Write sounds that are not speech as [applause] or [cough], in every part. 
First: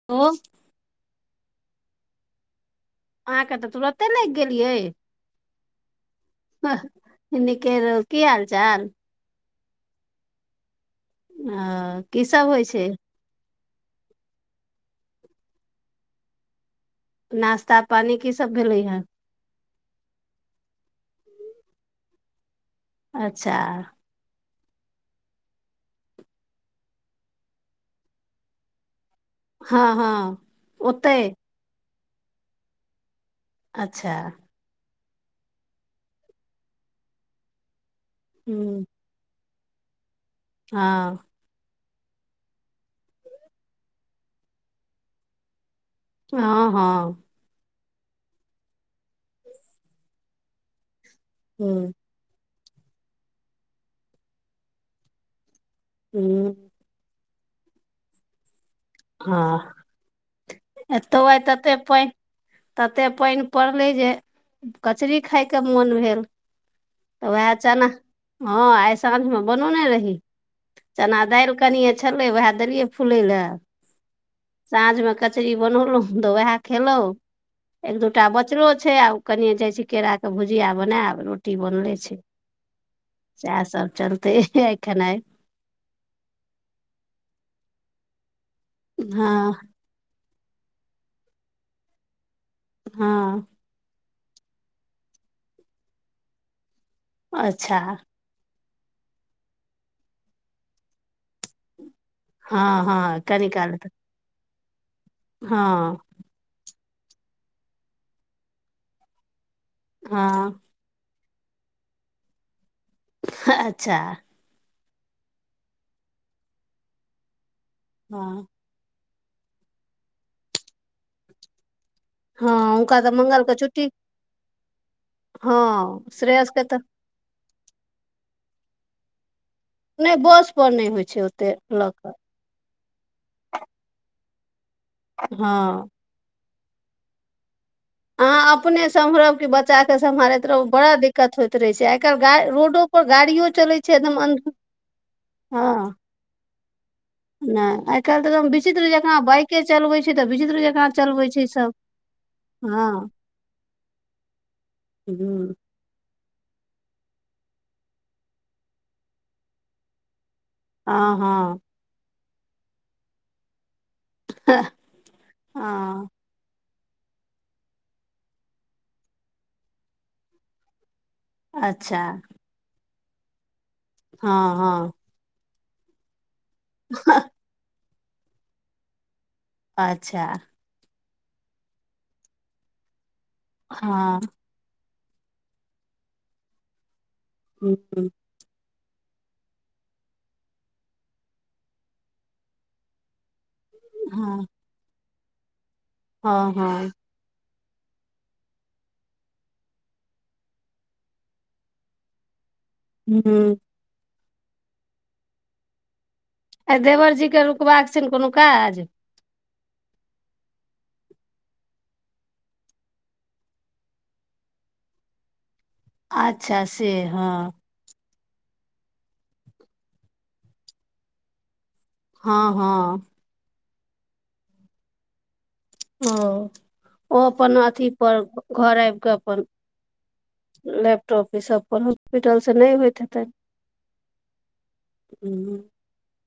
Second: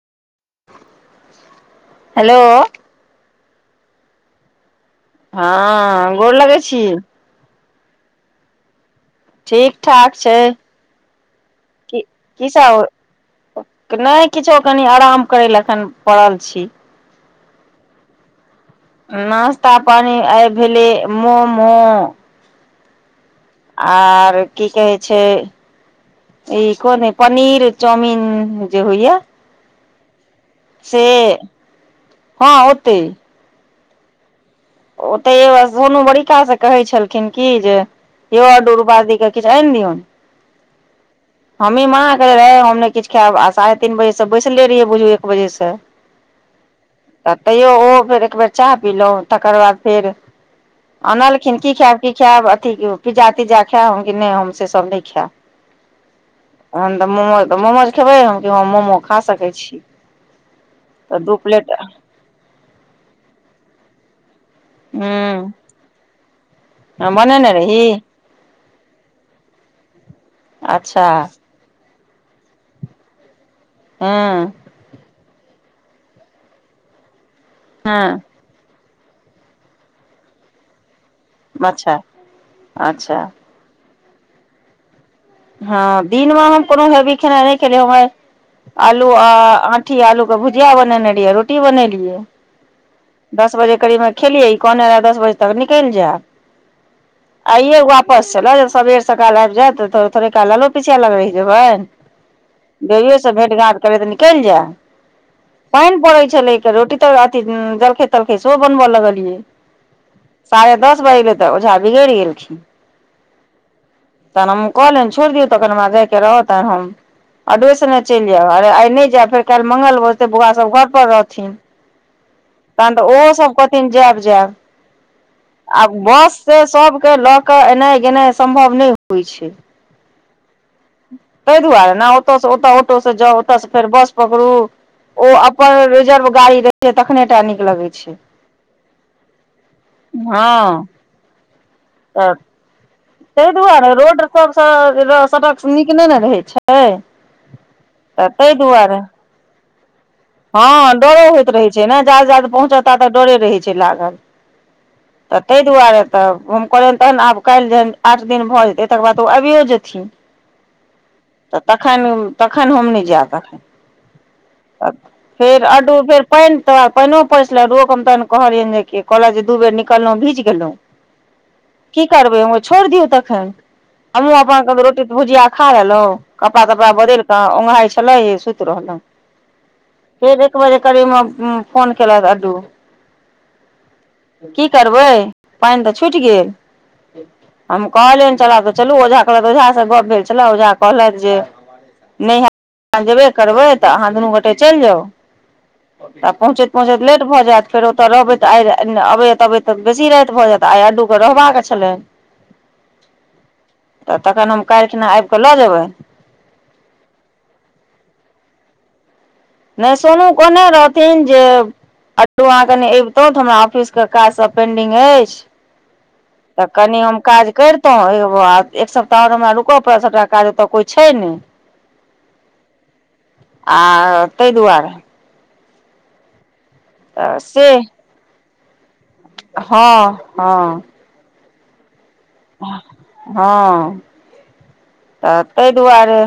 [unintelligible] Hello अहाँके त तुरते लागि गेल यै? हँ, गोर लगै छी। नीके रहु, की हाल चाल? ठीक ठाक छै। [inaudible] अ की, [inaudible] की होइ सब छै [inaudible] नै किछो कनी आराम करै ले एखन परल छी। नाश्ता पानी की सब भेलैया? नश्ता पानी आइ भेलै मोमो अच्छा। आर की कहे छै [inaudible] ई कोन पनीर चाउमीन जे होइया? हँ-हँ। से [inaudible] हँ ओतै‌। अच्छा। ओतै ओएह, सोनू बड़ी काल स कहै छलखिन की जे [inaudible] वैह हूँ दुरबादी के किछु आनि दियौन। हँ। हमहीं मना केलियै है हम ने किछु खाएब आ साढ़े तीन बजे सं बैसले रहियै बुझू एक बजे सं। हं-हं। त तैयो ओहो फेर एकबेर चाह पिलौं तकर बाद फेर [inaudible] अनलखिन की हूँ खाएब? की खाएब? अथी ओ पिज्जा तिज्जा खाएब, हम कहलियै नै हम से सब नै खाएब। हूं। तहन तऽ मोमोज तऽ मोमोज खेबै हम मोमो खा सकै हँ छी। तऽ एतौ दू आय प्लेट तते हूँ पैन तते पैन पड़लै जे- कचरी खायके मोन भेल। तऽ बनेने वएह रही चना हँ आय साँझ मे बनोने रही अच्छा चना दैल। कनिये छेलै वएह देलियै फुलै लेए। हँ। साँझ में कचरी बनौलौ तऽ उएह खेलौ एक हँ दूटा बच। कचड़ो छै आ कनए जाय छै केरा के भुजिया बनेेएब रोटी बनले अच्छा छै। अच्छा सेएह सब चलतै आय खनाय। हँ दिन मे हम कोनो हेवी खेनाय नै खेलियै है आलू आ हँ आं। ठी आलू के भुजिया बनेने रहियै रोटी बनेलियै हँ दस बजे करीबन। खेलियै कहने रहे दस बजे तक निकैल जेएब आ अच्छा आइये वापस- चलऽ यौ सबेर सकाल आइब जेएब तऽ थोड़े -थोड़े काल लालो पछिया लग रैह जेबै। हँ बेबियो हँ सँ कनि भेट काल -घाँट करैत निकैल जेएब हँ पैन पड़ै छेलै। तऽ रोटी तो अथि जलखेै- तलखेै सेहो बनबऽ लगलियै हँ साढ़े दस बैज गेल। तऽ ओझा बिगैर गेलखीन। ह-ह अच्छा तहन हम कहलयैन छोड़ दियौ तखन हम जायके रहत तऽ हम। ऑडवे संगे चैल हँ जेएब अरे आय नै जेएब फेर कैल्ह मंगल भजेतेै बौआ सब घर पर रहथिन। हँ तहन हुनका तऽ ओहो मंगलके सब छुट्टी कहथिन जेएब -जेएब। आ हँ बस श्रेयसके से तऽ सबके लऽ कऽ एनाइ गेनाइ सम्भव नै होय छै। नै बस पर नै। तैय दुआरे ने ओतऽ सँ ओतऽ ऑटोसँ जाउ ओतऽ सँ फेर बस पकड़ू। ओ अपन हँ रिजर्व गाड़ी रहेै छै तखनेटा नीक लगेै। आहाँ अपने सम्हरब कि बच्चा के सम्हारैत रहू बड़ा दिक्कत होयइत रहेै छै आय हँ तैय दुआरे रोड एकदम सबसे सड़क नीक नेै ने रहै छै। एँ नैय आय कैल्ह तऽ विचित्र जेंका बाइके चलबे छै तऽ विचित। हँ डरो होइत रहै छै ने जाद जाद हँ पहुँचब तात डरे रहै छै लागल। तऽ हूँ तैय दुआरे। तब हम कहलियैन तहन आब कैल्ह जे आठ दिन भऽ जेतै तकर बाद ओ आबिये जेथिन। आं हँ। तखैन- तखैन हम नै जेेएब तखैन फेर अडवो हँ फेर- पैन तो पैनो पसल रोक हम तऽ कहलियै जे कहल जे दू बेर निक- कहलौ भीज गेलौ अच्छा की करबै हम कहलि छोड़ दियौ तखैन। हमहूँ हँ अपन हँ रोटी भुजिया खा लेलौ कपड़ा -तपड़ा बदैल कऽ ओघायछी। तलाइ सुत रहलौ। आच्छा। एक बजे करीब मे फोन-फोन केलक अड्डू। हँ। की करबै पैन तऽ छुइट गेल हूँ हम कहलियै। चला तऽ चलू ओझा कहलैथ ओझा से गप भेल छेलाए ओझा कहलथि जे। नैहे [unintelligible] जेबे करबै? तऽ आहाँ दुनू हँ गोटे चैल जाउ तऽ हँ पहुँचैत हँ पहुँचैत लेट भऽ जेएत। फेर ओतऽ रहबै तऽ आयर अबै। तबे त बेसी राइत भ जैत आइ अड्डू के रहबाक छलनि। हू। त तखन हम काइल खिना आइब कऽ लऽ जेबैन। आ देवर जी के रुकबाक छैन कोनो काज? नै सोनू कहने रहथिन जे अट्टू अहाँ कनि अबितौं त हमरा ऑफिसके काज सब पेंडिंग अइछ। अच्छा त से कनि हम काज हँ कर तौं, आ एक सप्ताह हमरा रुकऽ पड़त सभटा काज ओतऽ कोई छैय नै हँ- हँ। आ तय दुआरे। ओ- ओ तऽ अपन से अथी पर घर आइब कऽ अपन हँ हँ लैपटॉप इ सब पर हॉस्पिटल से नै होइत हेतैन। हँ त हूँ तय दुआरे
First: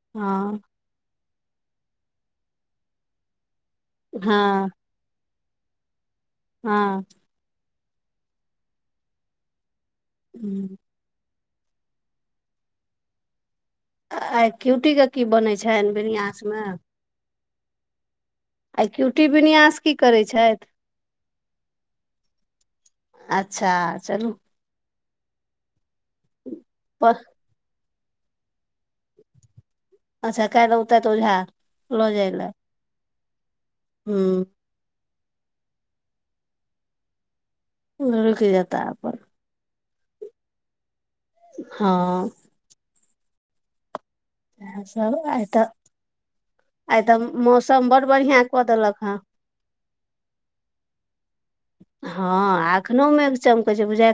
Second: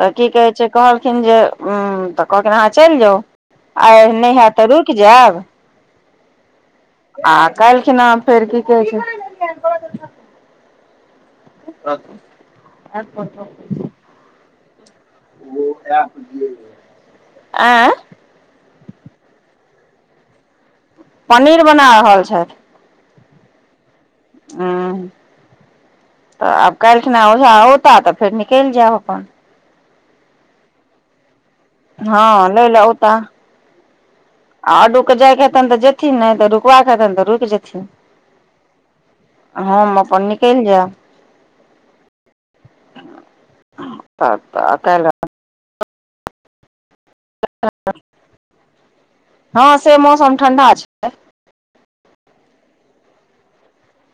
त की कहै हँ छैय। कहलखिन जे त कहलखिन अहाँ चैल जाउ आइ नै हैत त हँ रुइक जैब हँ। आ काइलखिना फेर की कहै छैय [inaudible] हू। [inaudible] आइ क्यूटीके की बनै छैन बिनियासमे। एँ। आ क्यूटी विन्यास की करै छैथ। पनीर बना रहल छैथ। अच्छा चलू एँ त आब काइलखिना ओझा औता त फेर निकैल जैब अपन। अच्छा काइल औतैत ओझा लो जाय लए। लय लए औता। हू। आ औडूके जायके हेतैन त जेथिन नै त रुकबाक हेतैन त रुकि जेथिन। रुकि जेता अपन। हम अपन निकैल जैब। हँ। ह इएहसभ आइ त, आइ त मौसम बडड बढ़ियाँ कऽ देलक हेँ। हँ से मौसम ठण्डा छैय आइ। हँ आ अखनो मेघ चमकै छैय बुझाइये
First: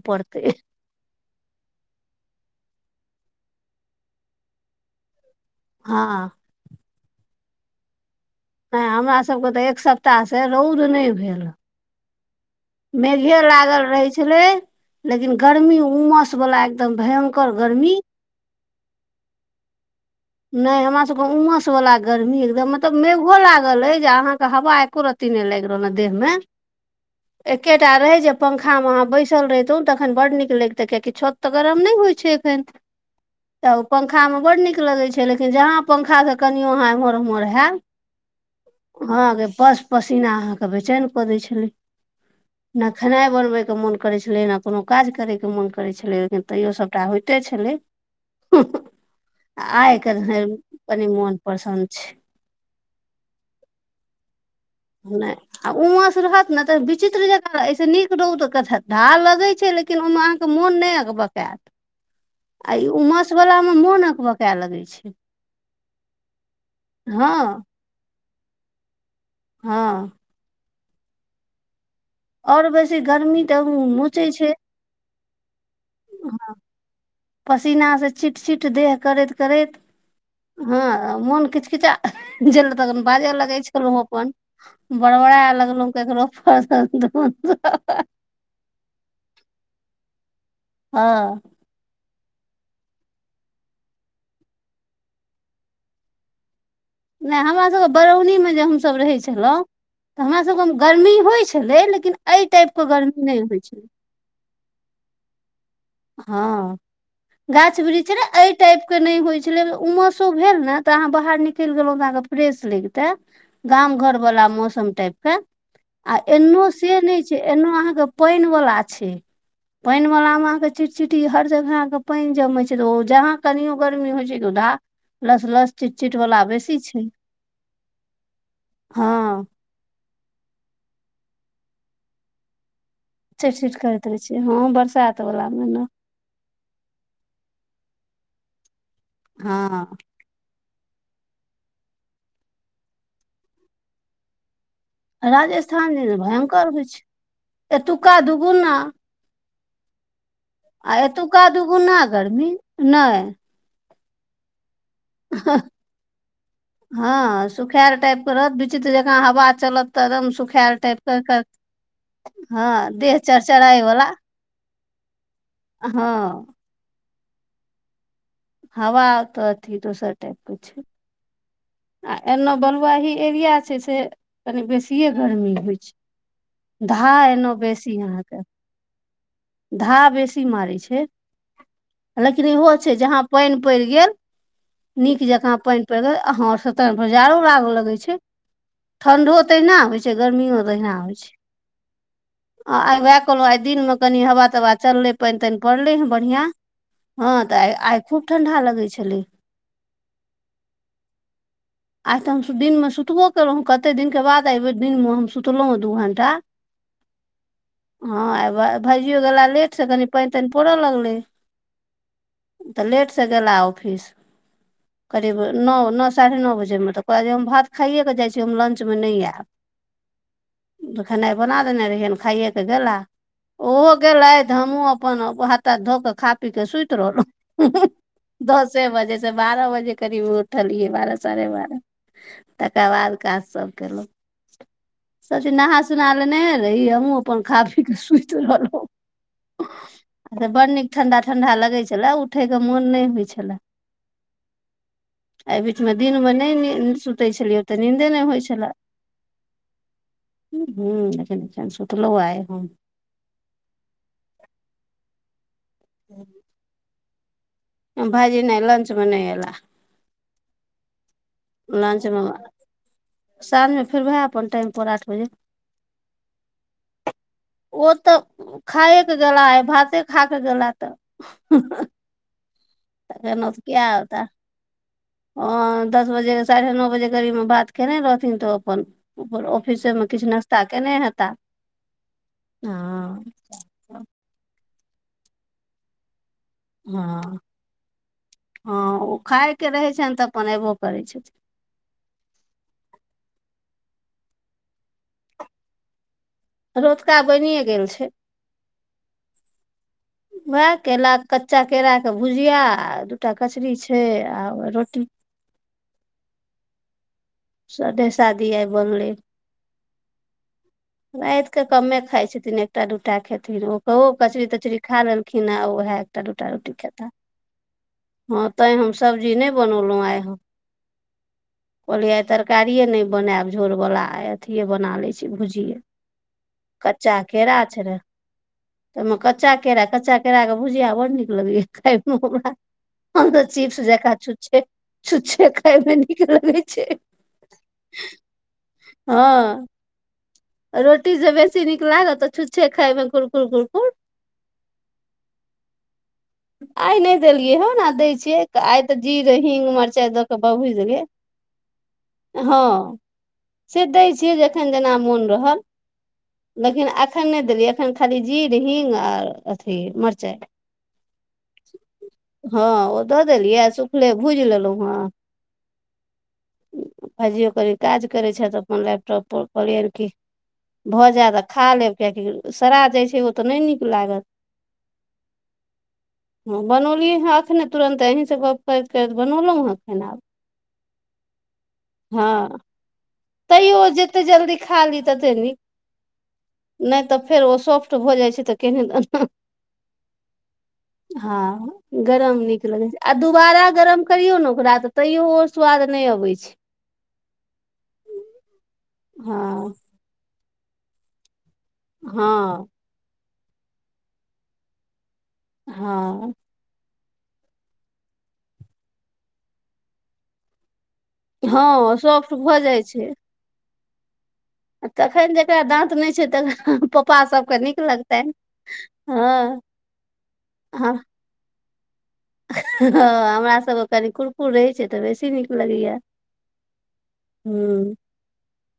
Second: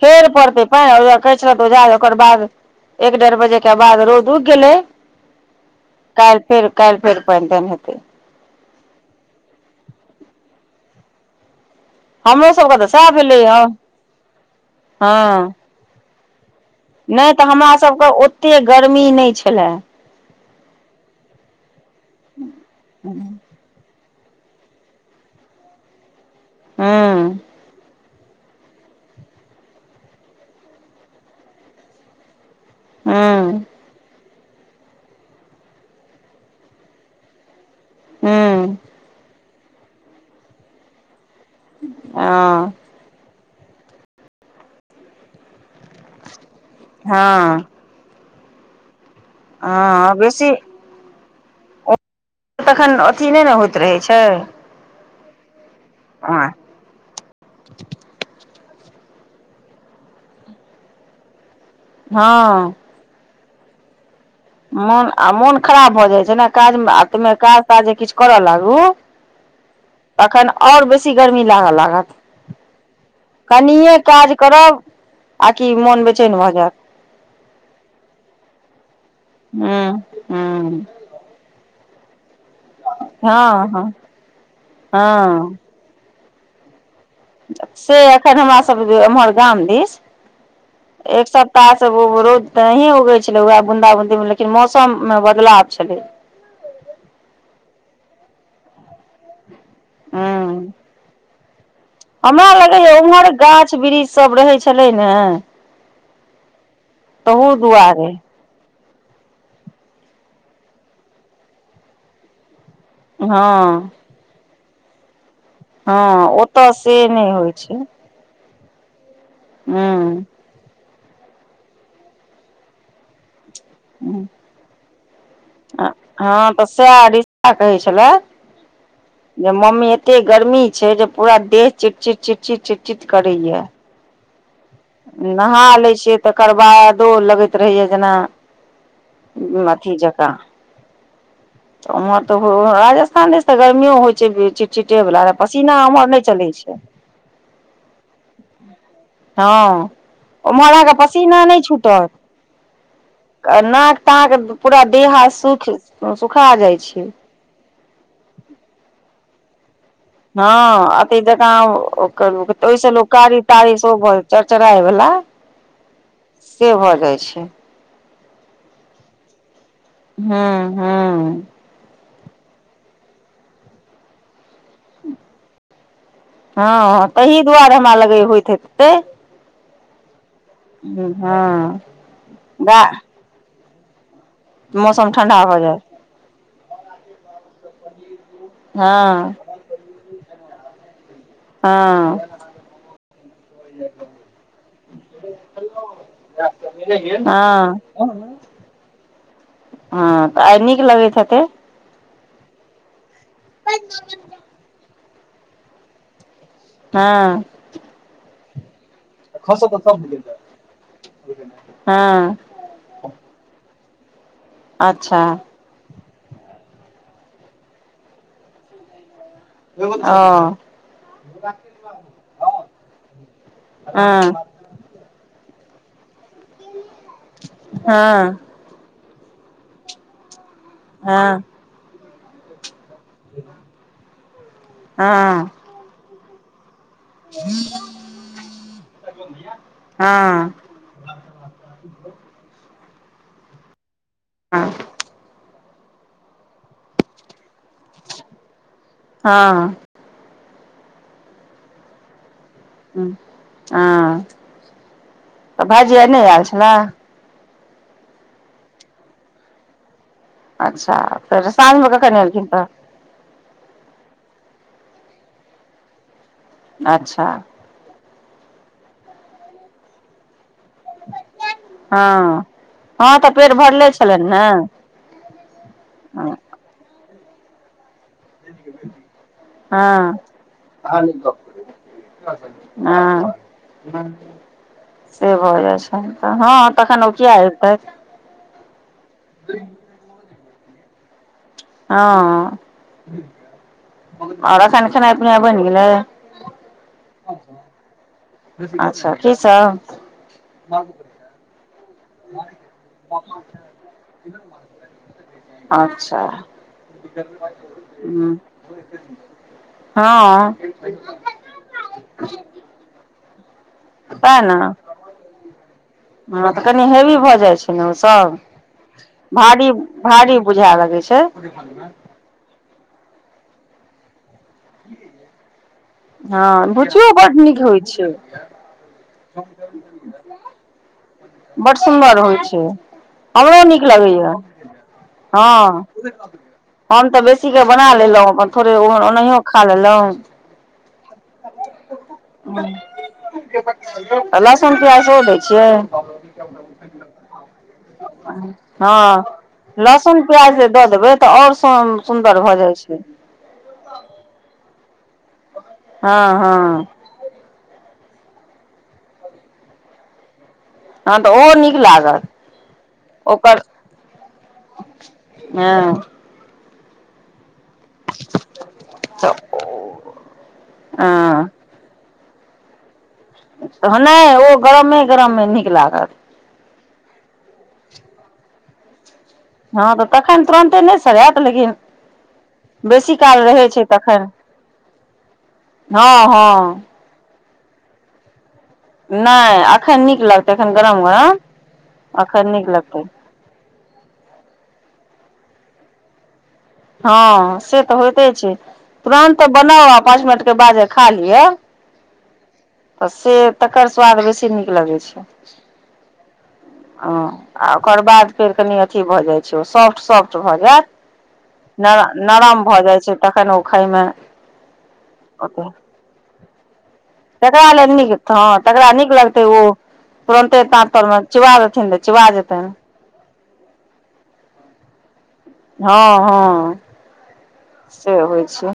फेर पड़तै। तैने [unintelligible] कहै छलैथ ओझा ओकर बाद एक डेढ़ बजे के बाद रौद उइग गेलै हँ काइल फेर काइल फेर पैन तैन हेतै। नै हमरासभके त एक सप्ताह से रौद नै भेलँहैं। हमरो सबके त सैह भेलैये हँ। खाली उमास बला एकदम नै त भयंकर हमरा गर्मी सबके ओते गर्मी नै छलए। नै हमरा सबके उमस वला गर्मी एकदम मतलब मेघो हूँ लाग लागल अय जे अहाँके हवा एको रती नै लाइग रहल अ देहमे, हूँ एकेटा रहय जे पंखा मे अहाँ बैसल रहितों तऽखन बड्ड नीक लगिते कियाकि छत तऽ गरम नहि होइ छै एखन हूँ तऽ ओ पंखा मे बड्ड नीक लगैय छै। छै लेकिन जहाँ पंखासँ कनिओ अहाँ एम्हर ओम्हर हैत। अहाँके बस पसीना अहाँके बेचैन कऽ दै छलैय। ओ न खेनाय बनवेय के मन करे छलेय ना कोनो काज करे के मन। करै छलैय लेकिन तैयो सभटा होइते हँ छलैय। हँ बेसी। कनी मोन पसन्द छैय। तखन अथी नहि नेयन होइत रहै छै नहि आ उमस हँ रहत ने तऽ विचित्र। एहिसँ नीक रोउद तऽ धार लगैत छै लेकिन ओहिमे अहाँकेँ मोन नहि बकायत। आ ई उमस वला मे मोनअकबाक। मोन आ मोन खराब भऽ जाइत छै ने काज आ हँ काज ताज जे किछु करय लागू हँ तखन आओर बेसी गर्मी लागऽ लागत। ओर बेसी तऽ गर्मी तऽ कनिये काज नोचैय छै। करब आकि मोन बेचैन भऽ जायत। पसीनासँ छीट-छीट देह करैत करैत, हूं हूं हँ, मोन किच-किचा। जे तल बाजे लगै हँ हँ छलहु अपन बड़बड़ा हँ लगलहु केकरो। हँस दो नही। से एखन हमरा सब एम्हर गाम दिस एक हँ सो। कुत्ता सब रोज तऽ नहि उगै छलै वएह बूंदा बूंदी मे लेकिन मौसम मे बदलाव छलैय। नहि हमरासभके बरौनीमे जे हमसभ रहै छलहुँ। तऽ हूं हमरासभके गर्मी होइत छलै लेकिन। एहि हमरा टाइपके लगैया गर्मी उम्हर नहि होइ गाछ छलै वृक्ष सब रहे छलैय ने। हँ तहू गाछ दुआरे बृक्ष। टाइप के नहि होइ छेलय उमसो भेल ने तऽ अहाँ बाहर निकलि गेलहुंऽ अहाँके फ्रेश लागि गेल। तऽ हँ गाम घर वाला मौसम टाइप के आ एनो से नहि छै एनो अहाँके पानि वला मे छै हूं पानि वाला मे अहाँ के। चिटचिटी हर जगह के पानि जमै छै तऽ ओ जहाँ कनियो गर्मी होइ छै उधा लस लस हँ चिटचिट वाला तऽ बेसी सएह छै रीस्ता कहै छलए। हँ जे मम्मी एते गर्मी छै जे पूरा देश चिटचिट चिटचिट चिटचिट करैया। चिटचिट करैत छै हँ बरसात वला नहा मे न लै छियै तकर बादो लगैत रहैया जेना अथी हँ जकाँ। तऽ उमहर तऽ राजस्थान दिश तऽ गर्मियो होइ छै विचित्र। चीटे वला पसीना राजस्थान उमहर जे नहि चलै भयंकर छै। होइ एतुका दुगुना। हँ उम्हर अहाँके आ पसीना एतुका दुूगुना गर्मी नहि। आ नाक ताक पूरा देह हाथ सुखि सुखा जाइ छै। सुखाले टाइप के रहत विचित्र जकाँ हवा चलत। तऽ एकदम सुखायल हँ, टाइप के अथी कर, जका ओहिस हँ लोक देह कारी तारी चरचराय वला भऽ। चर्चराय बला। हँ से भऽ जाइ छै। हवा अतऽ हूँ -हूँ आ एन्ना बलुआही एरिया छै से कनि बेसिए गर्मी होइत छै। हँ- हँ धा ताहि एनो दुआरे हमरा बेसी लग अहाँके होइत हेतै। धा बेसी मारै छै हँ लेकिन इहो गा छै जहाँ पाइन पड़ गेल मौसम नीक ठण्डा जका भऽ जाय पाइन पड़ गेल हहं से त पर जाड़ू राग लगे छै। हँ ठण्डो तहिना होइ छै, गर्मियो तअहिना होइ छै। हँ आ आइ उएह कहलहुँ आइ दिनमे कनि हवा तवा चललै पईन तईन पड़लै हे बढ़िआं। हँ तऽ आइ आइ खूब ठंढा लगै छलै। हँ तऽ आई नीक लगैत हेतै। आइ तऽ हम दिनमे सुतबो कयलहुँ कतेक दिनके बाद अयबै दिनमे हम सुतलहुँ दू घण्टा। हँ हँ, आ भाजिओ गेला लेटसँ कनि पाईन ताईन पड़य लगलै। हँ तऽ लेट से गेला ऑफिस अच्छा करीब नओ -नओ साढ़े नओ बजेमे तऽ कह जे हम भात खाइएकेऽ जाइ छी हम लंचमे नई ऐब ऐ गो आ खेनाइ बना देने रहियैन खाइे के गेला ओहो हँ गेलेइथ हमहुँ - हमुह अपन हाथ तात धोक क खा पी के सुइत रहलउ ऊँ -ऊँ हँ दस चे बजे से बारह बजे करीब उठलियै बारह हँ साढ़े बारह तकर बाद काज सब केलहुँ सबचीज हँ नहा सुोना लेन्हे रहहि हमूँ अपन खा पी क सुइत रहलहु हँ बड नीक ठंडा -ठंडा लगै छलए उठयके मुन नै होइ छलए। हँ एई बीचमे दिनमे नएनीद सुतै छलियै त नीन्दे नै होइ छलैए। हँ हुँ अछेन बिछेन सुतलो आय हम हुं हँ तऽ भाजी आई नय आयल छलाए। भाजी नए लंचमे नइ ऐला। अच्छा फेर साँझमे कखन लंचमे एलखिन तऽ साँझमे फेर ओएह अपन टाइम पर आठ बजे अच्छा ओ तऽ खाए क गेला आए भाते खा क गेला तऽ हँ- हँ तऽ तखन पेट भरले छलइन ने ह दस बजे साढ़े नओ बजे करीबमे भात केयने रहथिन तऽ ओ अपन अपन ऑफिसेमे हँ किछ नाश्ता केने हेताह हँ ह से भऽ जाइ छएन तऽ हँ तखन ओ किया हँ- अबितै हँ ओ खायके रहै छनि तऽ अपन अयबो करै छथिन हँ ओर अखन खेनाइ पिनाइ बइन गेलै। रतुका बनिए गेल छै। अच्छा की सब उएह केला कच्चा केराके भुजिया आ दू टा कचरी छइ आ रोटी अच्छा। सदे- सादी आइ बनलै। हँऽ। राइत के कमे खाइ छथिन, एकटा -दूटा खेथिन ओ ओ सएह कचरी- ने तचरी खा लेलखिन हऽ आ ओएह एकटा हँ दूटा तऽ रोटी कनि खेता हेवी भऽ जाइ छै ने ओसभ हँ। तै हम सब्जी नहि भारी बनौलहुँ आइ हम। भारी बुझाय लगै छै कहलियै आ तरकारिये नहि बनायब झोर बाला, आ अथिये बना ले छी भुजिये। हँ भुजीयो बड्ड नीक होइ छै। तऽहिमे कच्चा केरा, कच्चा केरा के भुजिया बड़ नीक लगैया। बड्ड खायमे सुन्दर होइ हमरा छै, हम तऽ हमरो चिप्स नीक जकाँ लगैया। छुच्छे छुच्छे हँ खायमे नीक लगै छै हम तऽ बेसी के बना लेलहुँ, अपन थोड़े ओनाहियो खा हँ ले रहूं। रोटी से बेसी नीक लागत, तऽ छुच्छे खायमें कुरकुर- कुरकुर। लहसुन प्याज सेहो दै छियै। आइ नहि देलियै हऽ। दै छियै आइ तऽ हँ जीर, हींग, मिरचाई लहसुन दऽ के प्याज जे ब-भू दऽ देबै तऽ आओर सुन्दर भऽ जाइ छै। से दै छियै जखन जेना मोन रहल। हँ हँ लेकिन अखन नहि देलियै, एखन खाली जीर, हींग, आर अथी मिर्चाई। हँ तऽ ओहो निक हँ ओ दऽ देलियै, सुखले भुजि लेलहुँ हेँ। हँ। भायजियै ओ कर काज करै छैत अपन लैपटॉप तऽ पर, कहलियैन की भऽ जायत आ खा लेब। कआकि सरा जेई छै ओ तऽ नहि नीक नै लागत ओ गरमे -गरमे नीक लागत। हँ बनौलियै हँ अखने तुरन्ते, अहीं सँ गप करैत- करैत बनेलहुँ। हँ तऽ तखन तुरन्ते नहि सरआयत लेकिन हँ बेसी काल रहै छै तैयो जते तखन, जल्दी खा ली तते नीक हँ -हँं। नहि तऽ फेर ओ सॉफ्ट भऽ जाइत छै तऽ केहेनदन हंऽ नहि एखन नीक लगतै एखन गरम गरम आ गरम एखन निक नीक लगै छै। लगतै आ दू दुबारा गरम करियों ने ओकरा, तऽ तैयो ऊ स्वाद नै अबे छैय। हँ से तऽ होइते छै, तुरन्तऽ हँ बनाउ आ पाँच मिनट के बाद जे खा लिअ। हँऽ। से तकर स्वाद बेसी नीक लगैत छै। हँ। हँ आ ओकर बाद फेर कनि अथि भऽ जाइ छै, सॉफ्ट सॉफ्ट भऽ जायत। न- नराम भऽ जाइ छै तखन ओ खाायमेँ तखन जेकरा दाँत नहि छै त तकरा लेल नीक हँ, तकरा नीक लगते हँ ओ, तुरन्तेँ हँ दाँततर मेँ चिबा देथिन। चिबा जेतैन। हँ हमरा सब केँ कनी कुरकुर रहे छै तऽ बेसी नीक। लगैया हँ- हँ हूँ से होइ छै।